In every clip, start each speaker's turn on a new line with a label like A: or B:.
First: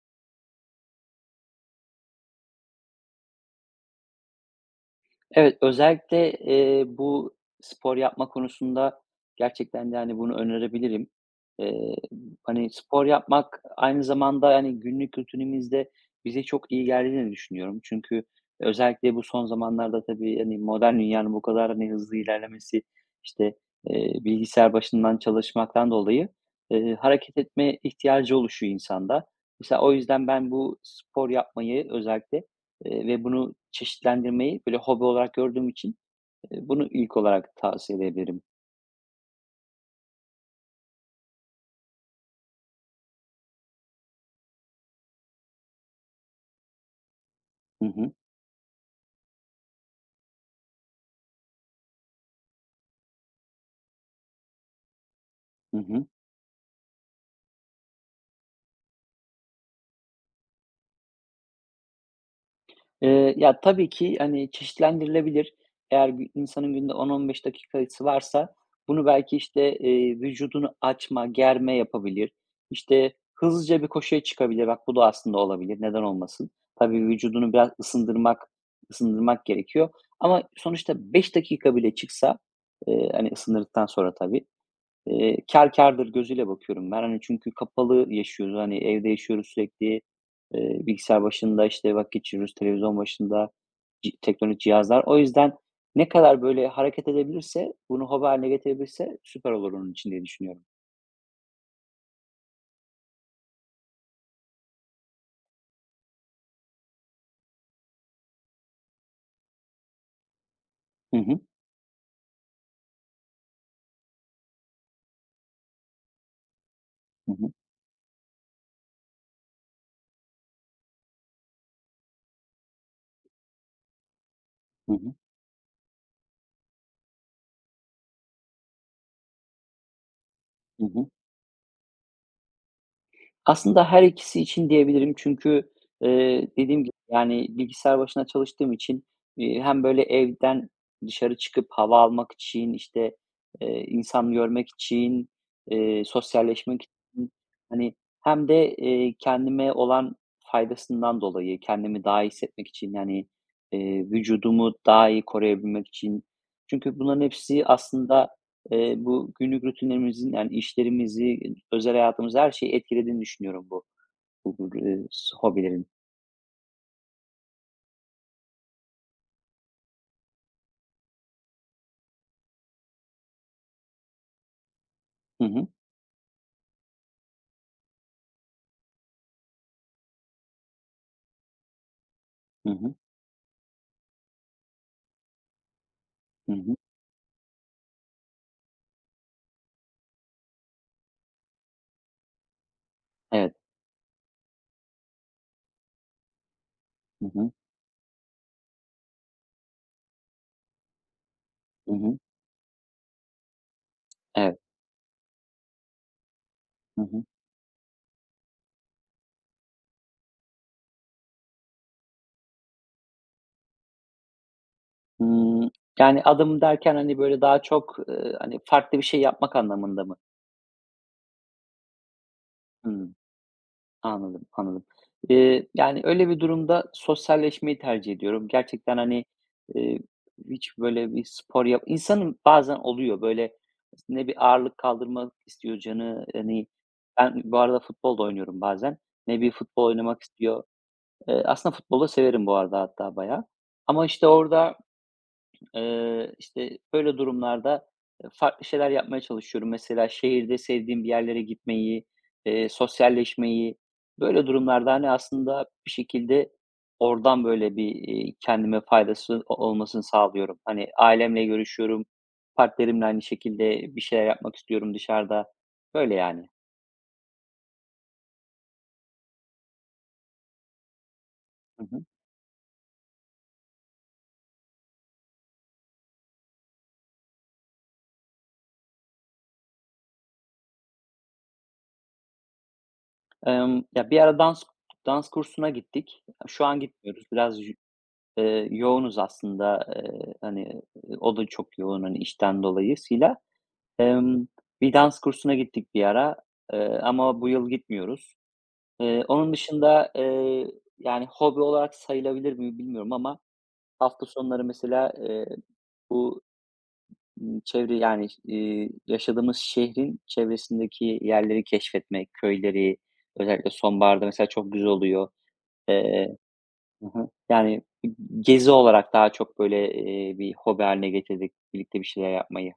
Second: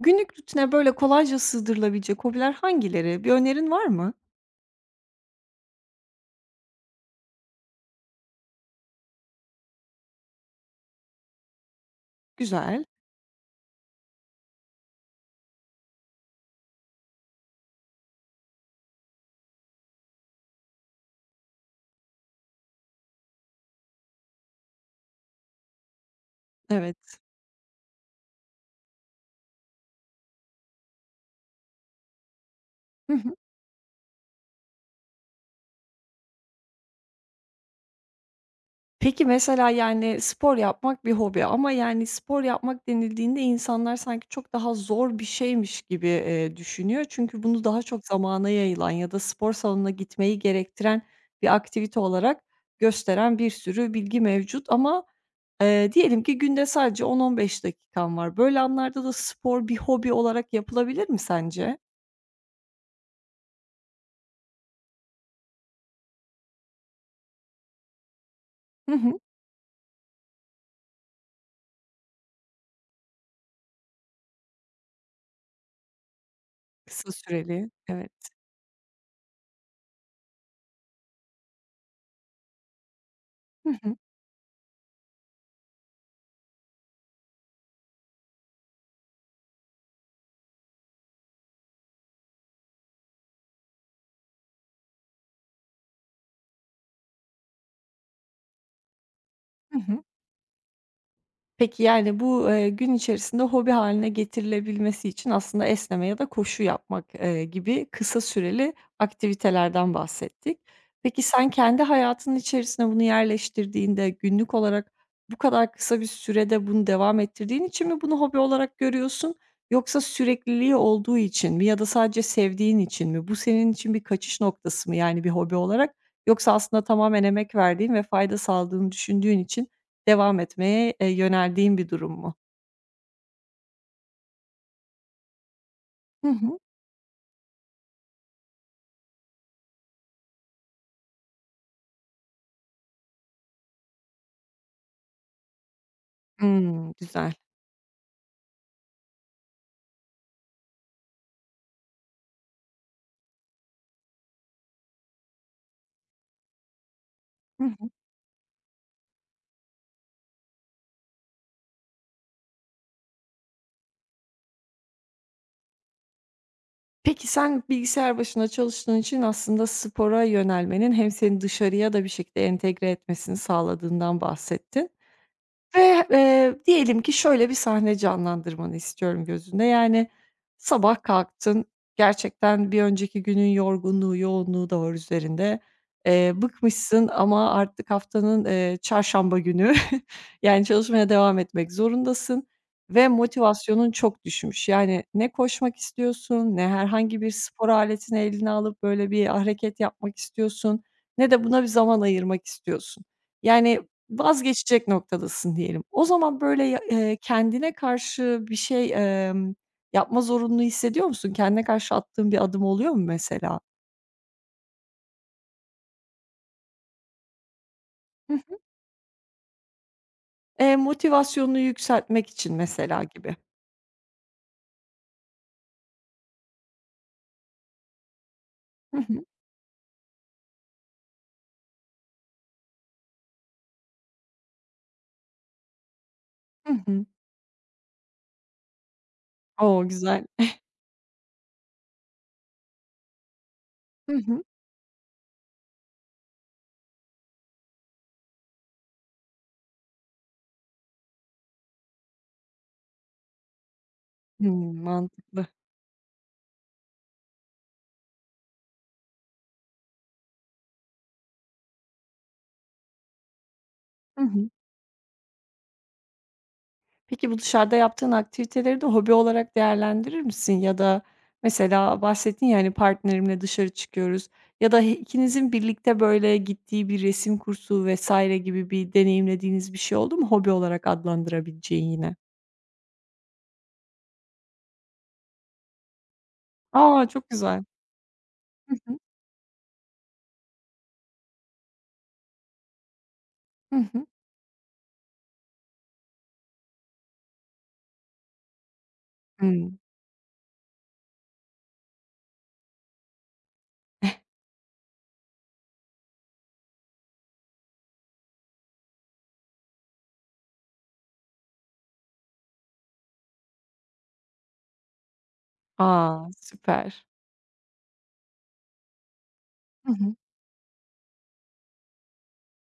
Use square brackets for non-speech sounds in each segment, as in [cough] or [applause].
A: Günlük rutine böyle kolayca sığdırılabilecek hobiler hangileri? Bir önerin var mı?
B: Evet, özellikle, bu spor yapma konusunda gerçekten de, hani, bunu önerebilirim. Eee, hani,
A: Güzel,
B: spor yapmak aynı zamanda, yani günlük rutinimizde bize çok iyi geldiğini düşünüyorum. Çünkü özellikle bu son zamanlarda tabii, hani, modern dünyanın bu kadar, hani, hızlı ilerlemesi, işte, bilgisayar başından çalışmaktan dolayı,
A: evet.
B: hareket etme ihtiyacı oluşuyor insanda. Mesela o yüzden ben bu spor yapmayı özellikle,
A: Hı
B: ve
A: hı.
B: bunu çeşitlendirmeyi böyle hobi olarak gördüğüm için, bunu ilk olarak tavsiye edebilirim.
A: Peki mesela, yani, spor yapmak bir hobi ama, yani, spor yapmak denildiğinde insanlar sanki çok daha zor bir şeymiş gibi, düşünüyor. Çünkü bunu daha
B: Hı
A: çok
B: hı.
A: zamana yayılan ya da spor salonuna gitmeyi gerektiren bir aktivite olarak gösteren bir sürü bilgi mevcut ama,
B: Hı hı.
A: diyelim ki günde sadece 10-15 dakikan var. Böyle anlarda da spor bir hobi olarak yapılabilir mi sence?
B: Ya, tabii ki, hani, çeşitlendirilebilir. Eğer insanın günde 10-15 dakikası varsa bunu
A: [laughs]
B: belki, işte, vücudunu açma, germe yapabilir. İşte, hızlıca bir koşuya çıkabilir. Bak, bu da aslında olabilir. Neden olmasın? Tabii
A: Kısa
B: vücudunu
A: süreli,
B: biraz
A: evet.
B: ısındırmak gerekiyor ama sonuçta 5 dakika bile çıksa, hani,
A: Hı
B: ısındırdıktan
A: hı.
B: sonra tabii, kâr kârdır gözüyle bakıyorum ben. Hani, çünkü kapalı yaşıyoruz. Hani, evde yaşıyoruz sürekli. Bilgisayar başında, işte, vakit geçiriyoruz, televizyon başında, teknolojik cihazlar. O yüzden ne kadar böyle hareket edebilirse, bunu hobi hâline getirebilirse süper olur
A: Hı
B: onun
A: hı.
B: için diye düşünüyorum.
A: Peki, yani, bu, gün içerisinde hobi haline getirilebilmesi için aslında esneme ya da koşu yapmak, gibi kısa süreli aktivitelerden bahsettik.
B: Hı
A: Peki,
B: hı.
A: sen kendi hayatının içerisine bunu yerleştirdiğinde günlük olarak bu kadar kısa bir sürede bunu devam
B: Hı hı.
A: ettirdiğin için mi bunu hobi olarak görüyorsun yoksa sürekliliği olduğu için mi ya da sadece sevdiğin için mi? Bu senin için bir kaçış noktası
B: Hı
A: mı,
B: hı.
A: yani, bir hobi olarak yoksa aslında tamamen emek verdiğin ve fayda sağladığını düşündüğün için devam
B: Hı
A: etmeye,
B: hı.
A: yöneldiğin bir durum mu?
B: Aslında her ikisi için diyebilirim çünkü,
A: Hı hı.
B: dediğim gibi, yani, bilgisayar başına çalıştığım için, hem böyle evden dışarı çıkıp hava almak için, işte, insan görmek için, sosyalleşmek
A: Hımm, güzel.
B: için, hani, hem de, kendime olan faydasından dolayı, kendimi daha iyi hissetmek için, yani, vücudumu daha iyi koruyabilmek için. Çünkü bunların
A: Hı
B: hepsi
A: hı.
B: aslında bu günlük rutinlerimizin, yani işlerimizi, özel hayatımızı, her şeyi etkilediğini düşünüyorum bu, hobilerin.
A: Peki sen bilgisayar başında çalıştığın için aslında spora yönelmenin hem seni dışarıya da bir şekilde entegre etmesini sağladığından bahsettin.
B: Hı hı.
A: Ve, diyelim ki şöyle bir sahne canlandırmanı istiyorum gözünde. Yani, sabah kalktın,
B: Hı
A: gerçekten bir
B: hı.
A: önceki günün yorgunluğu, yoğunluğu da var üzerinde.
B: Hı hı.
A: Bıkmışsın ama artık haftanın, çarşamba günü, [laughs] yani, çalışmaya devam etmek zorundasın ve
B: Evet.
A: motivasyonun çok düşmüş. Yani, ne koşmak istiyorsun, ne herhangi
B: Hı
A: bir
B: hı.
A: spor aletini eline alıp böyle bir hareket yapmak istiyorsun, ne de buna bir
B: Hı
A: zaman
B: hı.
A: ayırmak istiyorsun. Yani,
B: Evet.
A: vazgeçecek noktadasın diyelim. O zaman böyle ya
B: Hı hı.
A: kendine karşı bir şey, yapma zorunluluğu hissediyor musun? Kendine karşı attığın bir adım oluyor mu mesela?
B: Hımm, yani adım derken, hani, böyle, daha çok,
A: Hı hı.
B: hani, farklı bir şey yapmak anlamında mı?
A: Motivasyonunu yükseltmek için mesela
B: Hıı.
A: gibi.
B: Anladım, anladım. Yani, öyle bir durumda sosyalleşmeyi tercih ediyorum. Gerçekten,
A: Hı hı.
B: hani, eee, hiç böyle bir spor yap İnsanın bazen oluyor, böyle, ne bir ağırlık kaldırmak istiyor canı, hani,
A: Hı hı.
B: ben bu arada futbol da oynuyorum bazen. Ne bir
A: O!
B: futbol oynamak
A: Güzel.
B: istiyor. Aslında futbolu da severim bu arada hatta bayağı. Ama,
A: Hı
B: işte,
A: hı.
B: işte, böyle durumlarda, farklı şeyler yapmaya çalışıyorum. Mesela şehirde sevdiğim bir yerlere gitmeyi, sosyalleşmeyi, böyle
A: Hımm,
B: durumlarda, hani,
A: mantıklı.
B: aslında bir şekilde oradan böyle bir, kendime faydası o olmasını sağlıyorum. Hani, ailemle görüşüyorum, partnerimle aynı şekilde bir
A: Hı
B: şeyler
A: hı.
B: yapmak istiyorum dışarıda. Böyle yani.
A: Peki bu dışarıda yaptığın aktiviteleri de hobi olarak değerlendirir misin? Ya da
B: Hı
A: mesela
B: hı.
A: bahsettin ya, hani, partnerimle dışarı çıkıyoruz ya da he ikinizin birlikte, böyle, gittiği bir resim kursu vesaire gibi bir deneyimlediğiniz bir şey oldu mu hobi olarak adlandırabileceğin yine?
B: Ya, bir ara dans kursuna gittik. Şu an
A: A!
B: gitmiyoruz.
A: Çok
B: Biraz
A: güzel.
B: yü
A: Hı hı.
B: yoğunuz aslında, hani, o da çok yoğun, hani, işten dolayısıyla.
A: Hı hı.
B: Emm, bir dans kursuna gittik bir ara, ama bu yıl gitmiyoruz. Onun
A: Hımm.
B: dışında, yani, hobi olarak sayılabilir mi bilmiyorum ama hafta sonları mesela, bu, çevre, yani, yaşadığımız şehrin çevresindeki yerleri keşfetmek, köyleri özellikle sonbaharda mesela çok güzel oluyor.
A: A!
B: Eee
A: Süper.
B: Hı hı. Yani, gezi olarak daha çok,
A: Hı
B: böyle,
A: hı.
B: bir hobi hâline getirdik birlikte bir şeyler yapmayı.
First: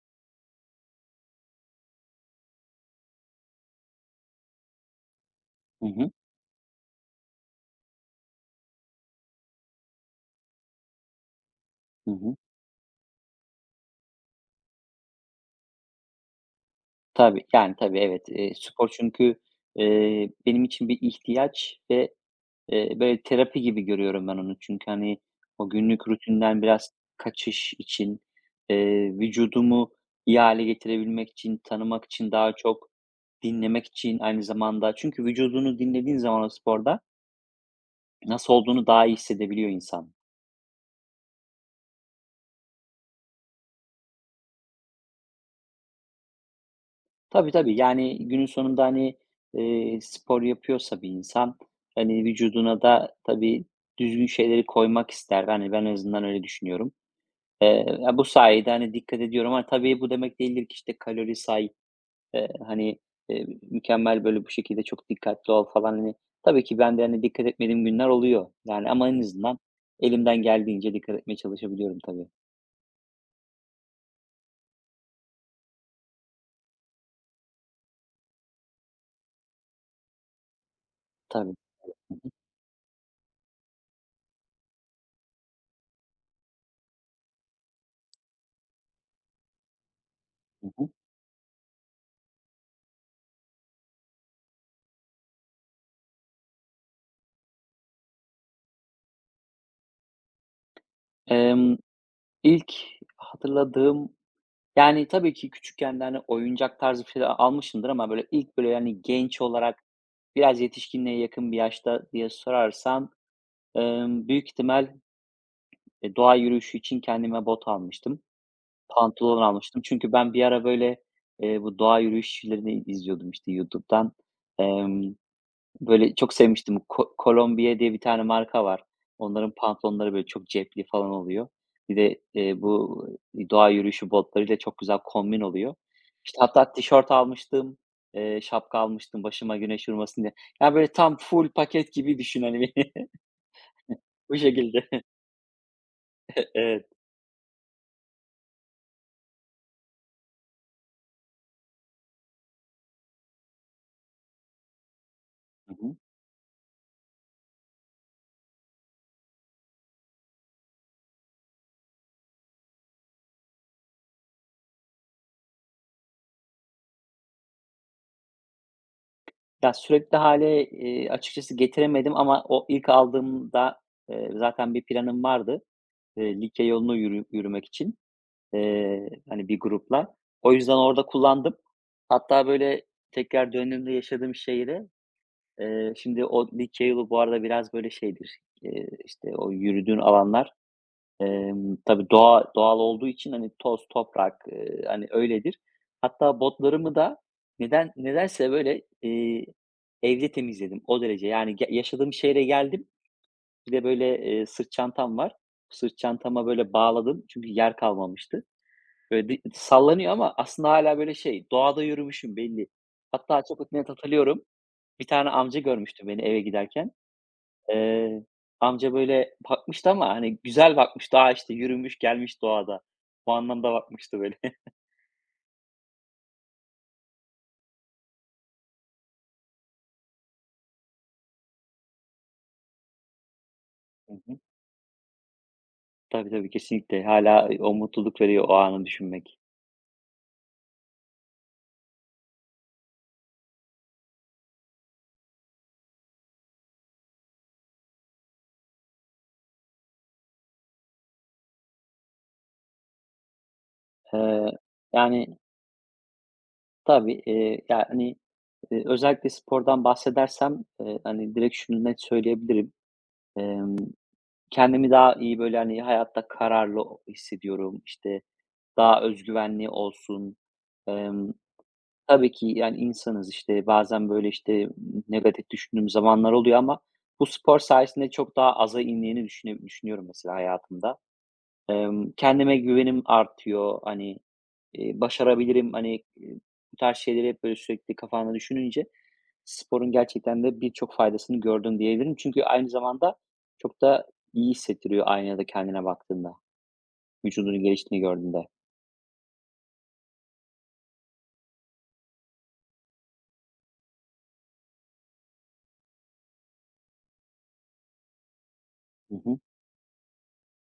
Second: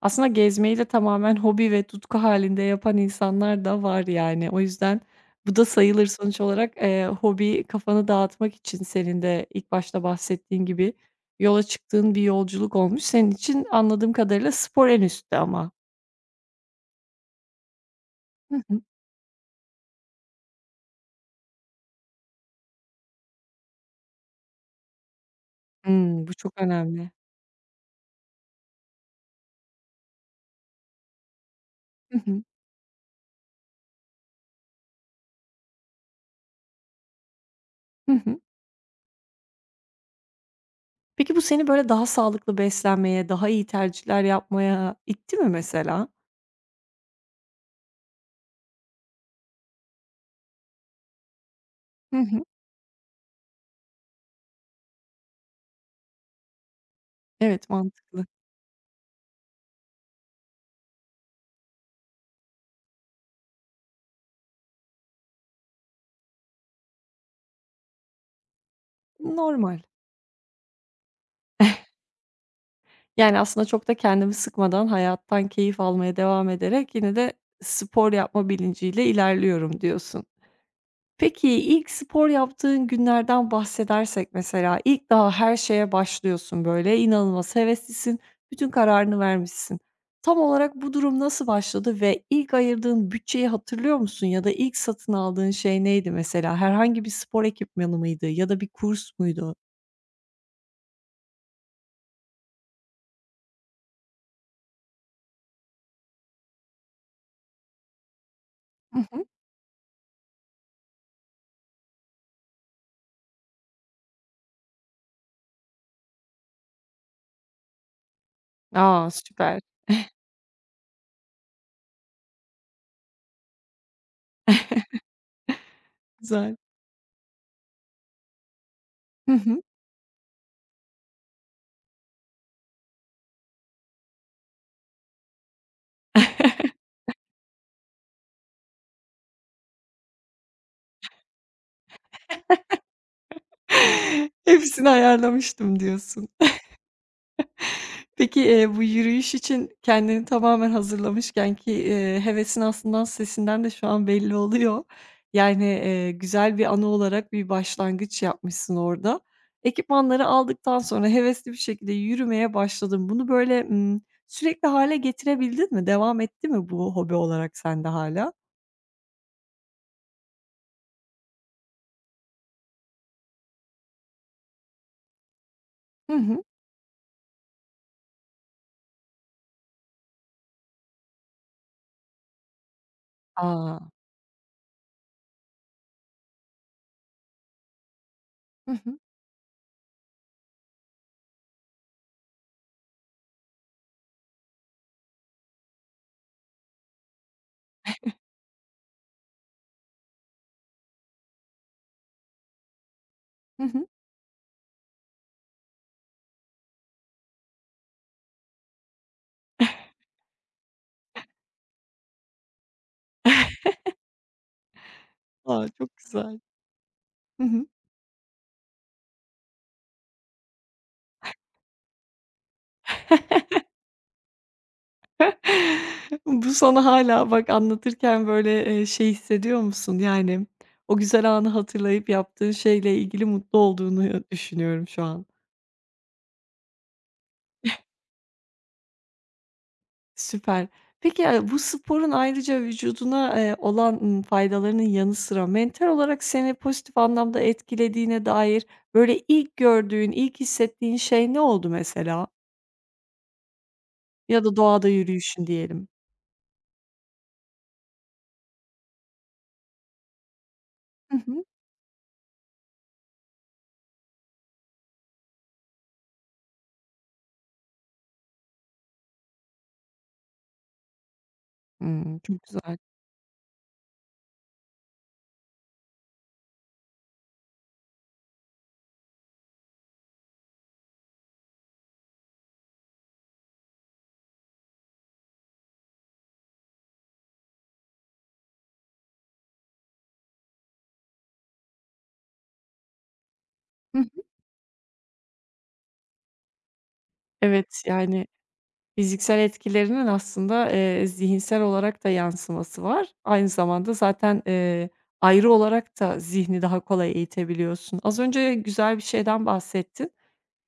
A: Aslında gezmeyi de tamamen [laughs] hobi ve tutku halinde yapan insanlar da var yani. O yüzden bu da
B: Hı
A: sayılır
B: hı.
A: sonuç olarak, hobi kafanı dağıtmak için senin de ilk başta bahsettiğin gibi yola
B: Hı
A: çıktığın bir
B: hı.
A: yolculuk olmuş. Senin için anladığım kadarıyla spor en üstte ama.
B: Tabii, yani, tabii, evet.
A: Hı hı.
B: Spor çünkü, benim için bir ihtiyaç ve, böyle, terapi gibi görüyorum ben onu. Çünkü, hani, o günlük
A: Hımm, bu çok
B: rutinden biraz
A: önemli.
B: kaçış için, vücudumu iyi hale getirebilmek için, tanımak
A: Hı
B: için,
A: hı.
B: daha çok dinlemek için aynı zamanda. Çünkü vücudunu dinlediğin zaman o sporda
A: Hı hı.
B: nasıl olduğunu daha iyi hissedebiliyor insan.
A: Peki bu seni böyle daha sağlıklı beslenmeye, daha iyi tercihler yapmaya itti mi mesela?
B: Tabii, tabii. Yani, günün sonunda, hani, spor yapıyorsa bir insan,
A: Hı
B: hani,
A: hı.
B: vücuduna da tabii düzgün şeyleri koymak ister. Hani, ben en azından öyle düşünüyorum.
A: Evet,
B: Ya, bu
A: mantıklı.
B: sayede, hani, dikkat ediyorum ama tabii bu demek değildir ki, işte, hani, eee, mükemmel, böyle, bu şekilde çok dikkatli ol falan, hani. Tabii ki ben de, hani, dikkat etmediğim günler oluyor, yani, ama en azından
A: Normal.
B: elimden geldiğince dikkat etmeye çalışabiliyorum tabii.
A: Yani, aslında çok da kendimi sıkmadan hayattan keyif almaya devam ederek yine de spor yapma bilinciyle ilerliyorum diyorsun. Peki,
B: Tabii.
A: ilk spor yaptığın günlerden bahsedersek mesela ilk daha her şeye başlıyorsun böyle, inanılmaz heveslisin, bütün kararını vermişsin. Tam
B: Hı
A: olarak
B: hı.
A: bu durum nasıl başladı ve ilk ayırdığın bütçeyi hatırlıyor musun ya da ilk satın aldığın şey neydi mesela? Herhangi bir spor ekipmanı mıydı ya da bir kurs muydu?
B: Emm, ilk hatırladığım yani, tabii ki küçükken de, hani, oyuncak tarzı bir şeyler almışımdır ama böyle ilk böyle,
A: Hı
B: yani
A: hı.
B: genç olarak biraz yetişkinliğe yakın bir yaşta diye sorarsan, büyük ihtimal, doğa yürüyüşü için kendime bot almıştım.
A: A!
B: Pantolon
A: Süper.
B: almıştım. Çünkü ben bir ara böyle, bu doğa yürüyüşçülerini izliyordum, işte, YouTube'dan. Emm Böyle çok
A: Güzel.
B: sevmiştim. Colombier diye bir tane marka var.
A: Hı
B: Onların
A: hı.
B: pantolonları böyle çok cepli falan oluyor. Bir de, bu doğa yürüyüşü botlarıyla çok güzel kombin oluyor. İşte hatta
A: [laughs]
B: tişört almıştım, şapka almıştım başıma güneş vurmasın diye. Yani böyle tam full paket gibi düşün, hani, beni. [laughs] Bu
A: [laughs] Hepsini
B: şekilde.
A: ayarlamıştım diyorsun.
B: [laughs] Evet.
A: Peki, bu yürüyüş için kendini tamamen hazırlamışken ki, hevesin aslında sesinden de şu an belli oluyor. Yani,
B: Hı hı.
A: güzel bir anı olarak bir başlangıç yapmışsın orada. Ekipmanları aldıktan sonra hevesli bir şekilde yürümeye başladın. Bunu böyle, sürekli hâle getirebildin mi? Devam etti mi bu hobi olarak sende hala?
B: Ya, sürekli hâle, açıkçası getiremedim ama o ilk aldığımda, zaten bir planım vardı,
A: Hı hı.
B: Likya yolunu yürümek için. Hani, bir grupla. O yüzden orada kullandım. Hatta, böyle, tekrar
A: A!
B: döndüğümde yaşadığım şehre, şimdi o Likya yolu bu arada biraz, böyle, şeydir,
A: Hı hı.
B: işte, o yürüdüğün alanlar, tabii doğal olduğu için, hani, toz, toprak, hani, öyledir. Hatta botlarımı da nedense, böyle, evde temizledim o derece. Yani, yaşadığım şehre geldim.
A: Hı
B: Bir de,
A: hı.
B: böyle, sırt çantam var. Sırt çantama, böyle, bağladım çünkü yer kalmamıştı. Böyle sallanıyor ama aslında hala böyle şey, doğada yürümüşüm belli. Hatta
A: [laughs]
B: çok net hatırlıyorum. Bir tane amca
A: A, çok
B: görmüştü beni
A: güzel.
B: eve giderken.
A: Hı hı.
B: Eee, amca böyle bakmıştı ama hani güzel bakmıştı. A, işte yürümüş gelmiş doğada. Bu anlamda bakmıştı böyle. [laughs]
A: [laughs] Bu sana hala bak anlatırken, böyle, şey hissediyor musun? Yani, o güzel anı hatırlayıp yaptığın şeyle ilgili mutlu
B: Hı
A: olduğunu
B: hı.
A: düşünüyorum şu an.
B: Tabii, tabii kesinlikle. Hala o mutluluk veriyor o anı düşünmek.
A: Süper. Peki, ya, bu sporun ayrıca vücuduna, olan, faydalarının yanı sıra mental olarak seni pozitif anlamda etkilediğine dair, böyle, ilk gördüğün, ilk hissettiğin şey ne oldu mesela? Ya
B: Eee,
A: da doğada
B: yani
A: yürüyüşün diyelim.
B: tabii, yani, özellikle spordan bahsedersem,
A: Hı
B: hani
A: hı.
B: direkt şunu net söyleyebilirim. Emm Kendimi daha iyi, böyle, hani, hayatta kararlı o hissediyorum. İşte, daha özgüvenli olsun. Emm,
A: Hımm,
B: tabii
A: çok
B: ki, yani,
A: güzel.
B: insanız, işte, bazen, böyle, işte, negatif düşündüğüm zamanlar oluyor ama bu spor sayesinde çok daha aza indiğini düşünüyorum mesela hayatımda. Kendime güvenim artıyor. Hani, başarabilirim, hani, bu tarz şeyleri hep böyle sürekli kafanda düşününce sporun gerçekten de birçok faydasını gördüm diyebilirim. Çünkü aynı zamanda çok
A: Hı
B: da
A: hı.
B: iyi hissettiriyor aynada kendine baktığında, vücudunun
A: Evet,
B: geliştiğini
A: yani
B: gördüğünde.
A: fiziksel etkilerinin aslında, zihinsel olarak da yansıması var. Aynı zamanda zaten, ayrı olarak da zihni daha kolay eğitebiliyorsun. Az önce güzel bir
B: Hı hı.
A: şeyden bahsettin.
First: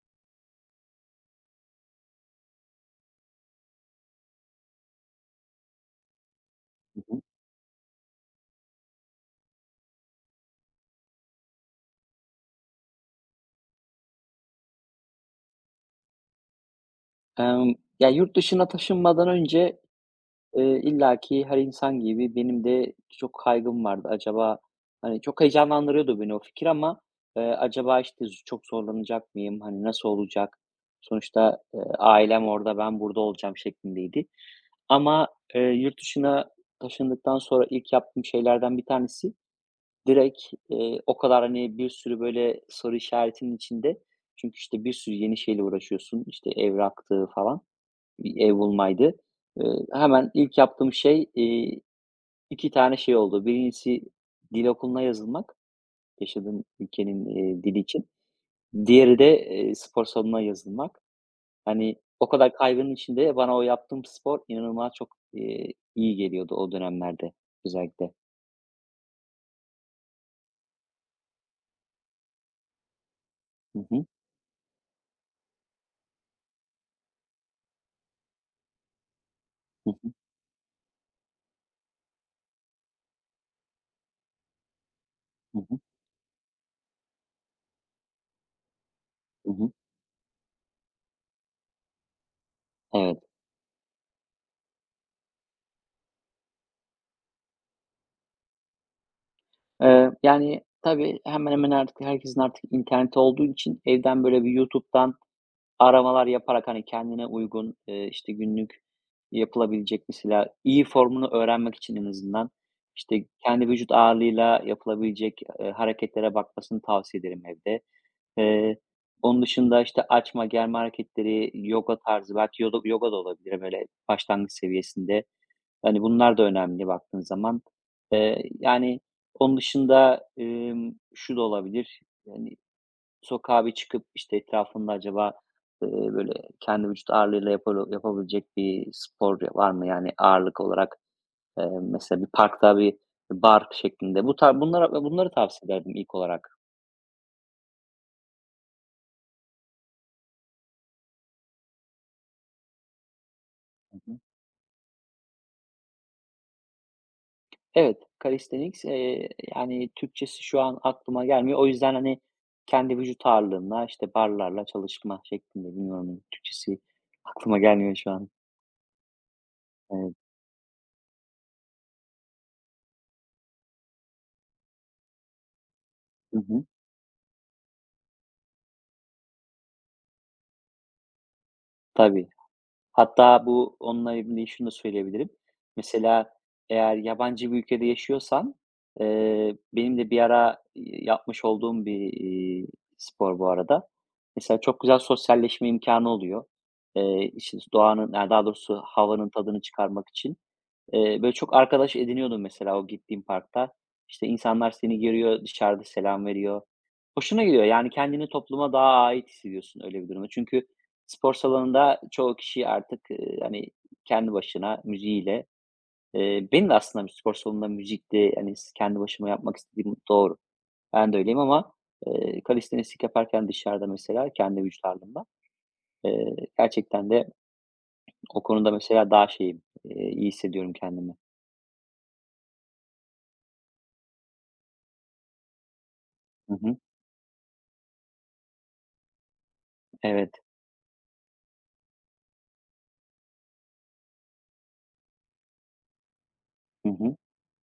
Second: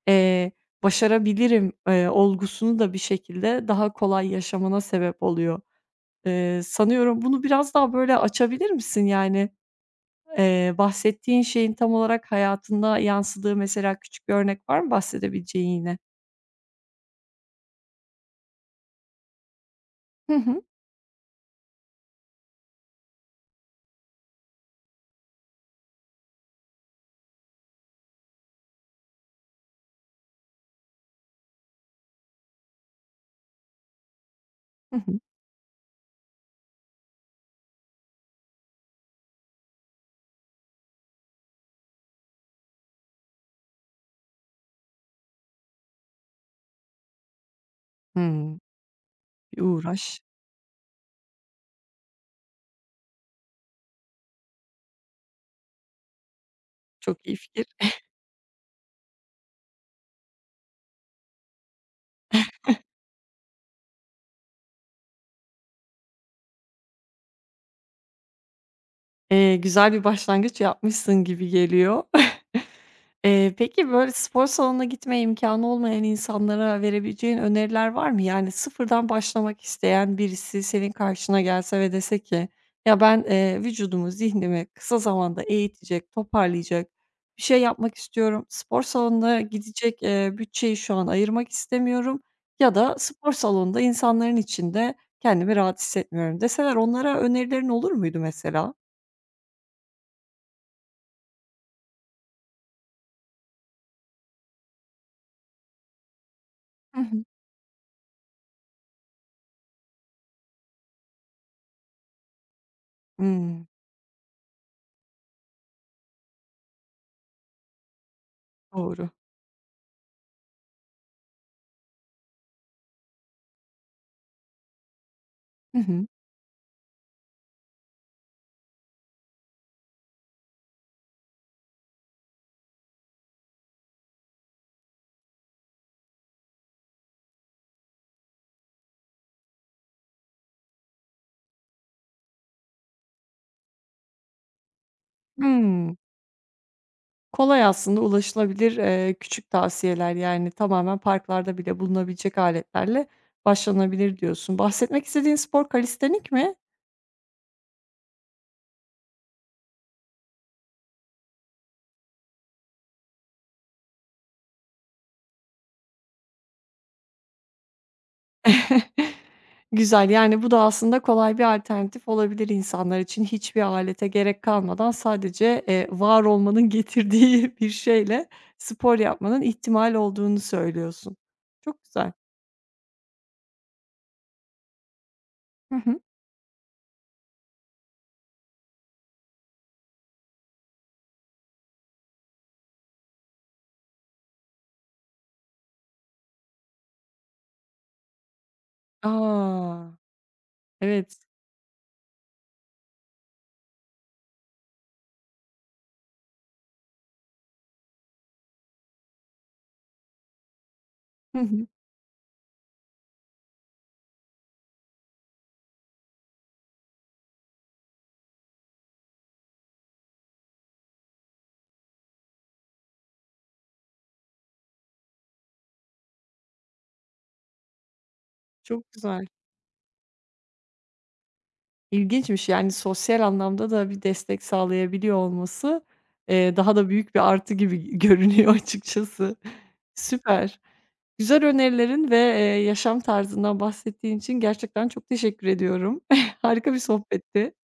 A: Eee, başarabilirim, olgusunu da bir şekilde daha kolay yaşamana sebep oluyor.
B: Hı hı.
A: Sanıyorum bunu biraz daha böyle açabilir misin? Yani, bahsettiğin şeyin tam olarak hayatında yansıdığı mesela küçük bir örnek var mı bahsedebileceğin yine?
B: Emm, ya, yurt dışına taşınmadan önce
A: Hı hı.
B: İlla ki her insan gibi benim de çok kaygım vardı. Acaba, hani, çok heyecanlandırıyordu beni o fikir ama, acaba, işte, çok zorlanacak mıyım? Hani, nasıl olacak? Sonuçta, ailem orada, ben burada olacağım şeklindeydi.
A: Hı hı.
B: Ama, yurt dışına taşındıktan sonra ilk yaptığım şeylerden bir tanesi direkt, o kadar, hani, bir sürü böyle soru işaretinin içinde çünkü, işte, bir sürü yeni şeyle uğraşıyorsun, işte, evraktı falan. Bir ev
A: Hımm.
B: bulmaydı.
A: Bir uğraş.
B: Hemen ilk yaptığım şey, 2 tane şey oldu. Birincisi dil okuluna yazılmak, yaşadığım
A: Çok
B: ülkenin,
A: iyi fikir.
B: dili için. Diğeri de, spor salonuna yazılmak. Hani, o kadar kaygının içinde bana o yaptığım spor inanılmaz çok, iyi geliyordu o dönemlerde özellikle.
A: Güzel bir başlangıç yapmışsın gibi geliyor. [laughs]
B: Hı
A: Peki,
B: hı.
A: böyle, spor salonuna gitme imkanı olmayan insanlara verebileceğin öneriler var mı? Yani sıfırdan başlamak
B: Hı hı.
A: isteyen birisi senin karşına gelse ve dese ki, "Ya, ben, vücudumu, zihnimi kısa zamanda
B: Hı hı.
A: eğitecek, toparlayacak bir şey yapmak istiyorum. Spor salonuna
B: Hı hı.
A: gidecek, bütçeyi şu an ayırmak istemiyorum ya da
B: Evet.
A: spor salonunda insanların içinde kendimi rahat hissetmiyorum." deseler onlara önerilerin olur muydu mesela?
B: Yani, tabii hemen hemen artık herkesin artık interneti olduğu için evden, böyle, bir YouTube'dan aramalar yaparak, hani,
A: Hı hı.
B: kendine uygun, işte, günlük yapılabilecek mesela iyi formunu öğrenmek için en azından, işte,
A: Hımm,
B: kendi vücut ağırlığıyla yapılabilecek, hareketlere bakmasını tavsiye ederim evde. Eee,
A: doğru.
B: onun dışında, işte, açma, germe hareketleri, yoga tarzı, belki yoga da olabilir, böyle, başlangıç seviyesinde.
A: Hı
B: Hani,
A: hı.
B: bunlar da önemli baktığın zaman. Yani, onun dışında, şu da olabilir, yani, sokağa bir çıkıp, işte, etrafında acaba, böyle kendi vücut ağırlığıyla yapabilecek bir spor var mı? Yani ağırlık olarak, mesela bir parkta bir bar şeklinde. Bu tar bunları tavsiye
A: Hımm.
B: ederdim ilk olarak.
A: Kolay aslında ulaşılabilir, küçük tavsiyeler, yani, tamamen parklarda bile bulunabilecek aletlerle
B: Hı
A: başlanabilir
B: hı.
A: diyorsun. Bahsetmek istediğin spor kalistenik mi?
B: Evet, calisthenics, yani Türkçesi şu an aklıma gelmiyor. O yüzden, hani, kendi vücut ağırlığına işte, barlarla çalışma şeklinde. Bilmiyorum, Türkçesi aklıma gelmiyor şu an.
A: [laughs] Güzel,
B: Evet.
A: yani, bu da aslında kolay bir alternatif olabilir insanlar için. Hiçbir alete gerek kalmadan sadece, var
B: Hı hı.
A: olmanın [laughs] getirdiği bir şeyle spor yapmanın ihtimal olduğunu söylüyorsun. Çok güzel.
B: Tabii. Hatta bu onunla ilgili şunu da söyleyebilirim.
A: Hı hı.
B: Mesela eğer yabancı bir ülkede yaşıyorsan, benim de bir ara, yapmış olduğum bir, spor bu arada. Mesela çok güzel sosyalleşme imkanı oluyor. İşte, doğanın, ya, daha doğrusu havanın tadını
A: A!
B: çıkarmak için,
A: Evet.
B: Böyle çok arkadaş ediniyordum mesela o gittiğim parkta. İşte insanlar seni görüyor, dışarıda selam veriyor. Hoşuna gidiyor yani kendini topluma daha ait hissediyorsun öyle bir durumda. Çünkü spor
A: Hı hı.
B: salonunda çoğu kişi artık, hani kendi başına müziğiyle benim de aslında bir spor salonunda müzikte hani kendi başıma yapmak istediğim doğru. Ben de öyleyim ama, kalistenistik yaparken dışarıda mesela kendi vücut ağırlığımla, gerçekten de o konuda
A: Çok
B: mesela
A: güzel.
B: daha şeyim, iyi hissediyorum kendimi.
A: İlginçmiş, yani, sosyal anlamda da bir destek sağlayabiliyor olması,
B: Hı
A: daha
B: hı.
A: da büyük bir artı gibi [laughs] görünüyor açıkçası.
B: Evet.
A: Süper. Güzel önerilerin ve, yaşam tarzından bahsettiğin için gerçekten çok teşekkür ediyorum. [laughs] Harika bir
B: Hı hı.
A: sohbetti.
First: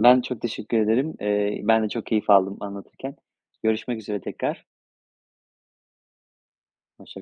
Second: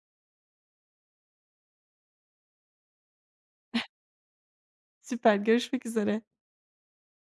B: Ben çok teşekkür ederim. Ben de çok keyif aldım anlatırken. Görüşmek üzere tekrar.
A: Süper, görüşmek üzere.
B: Hoşça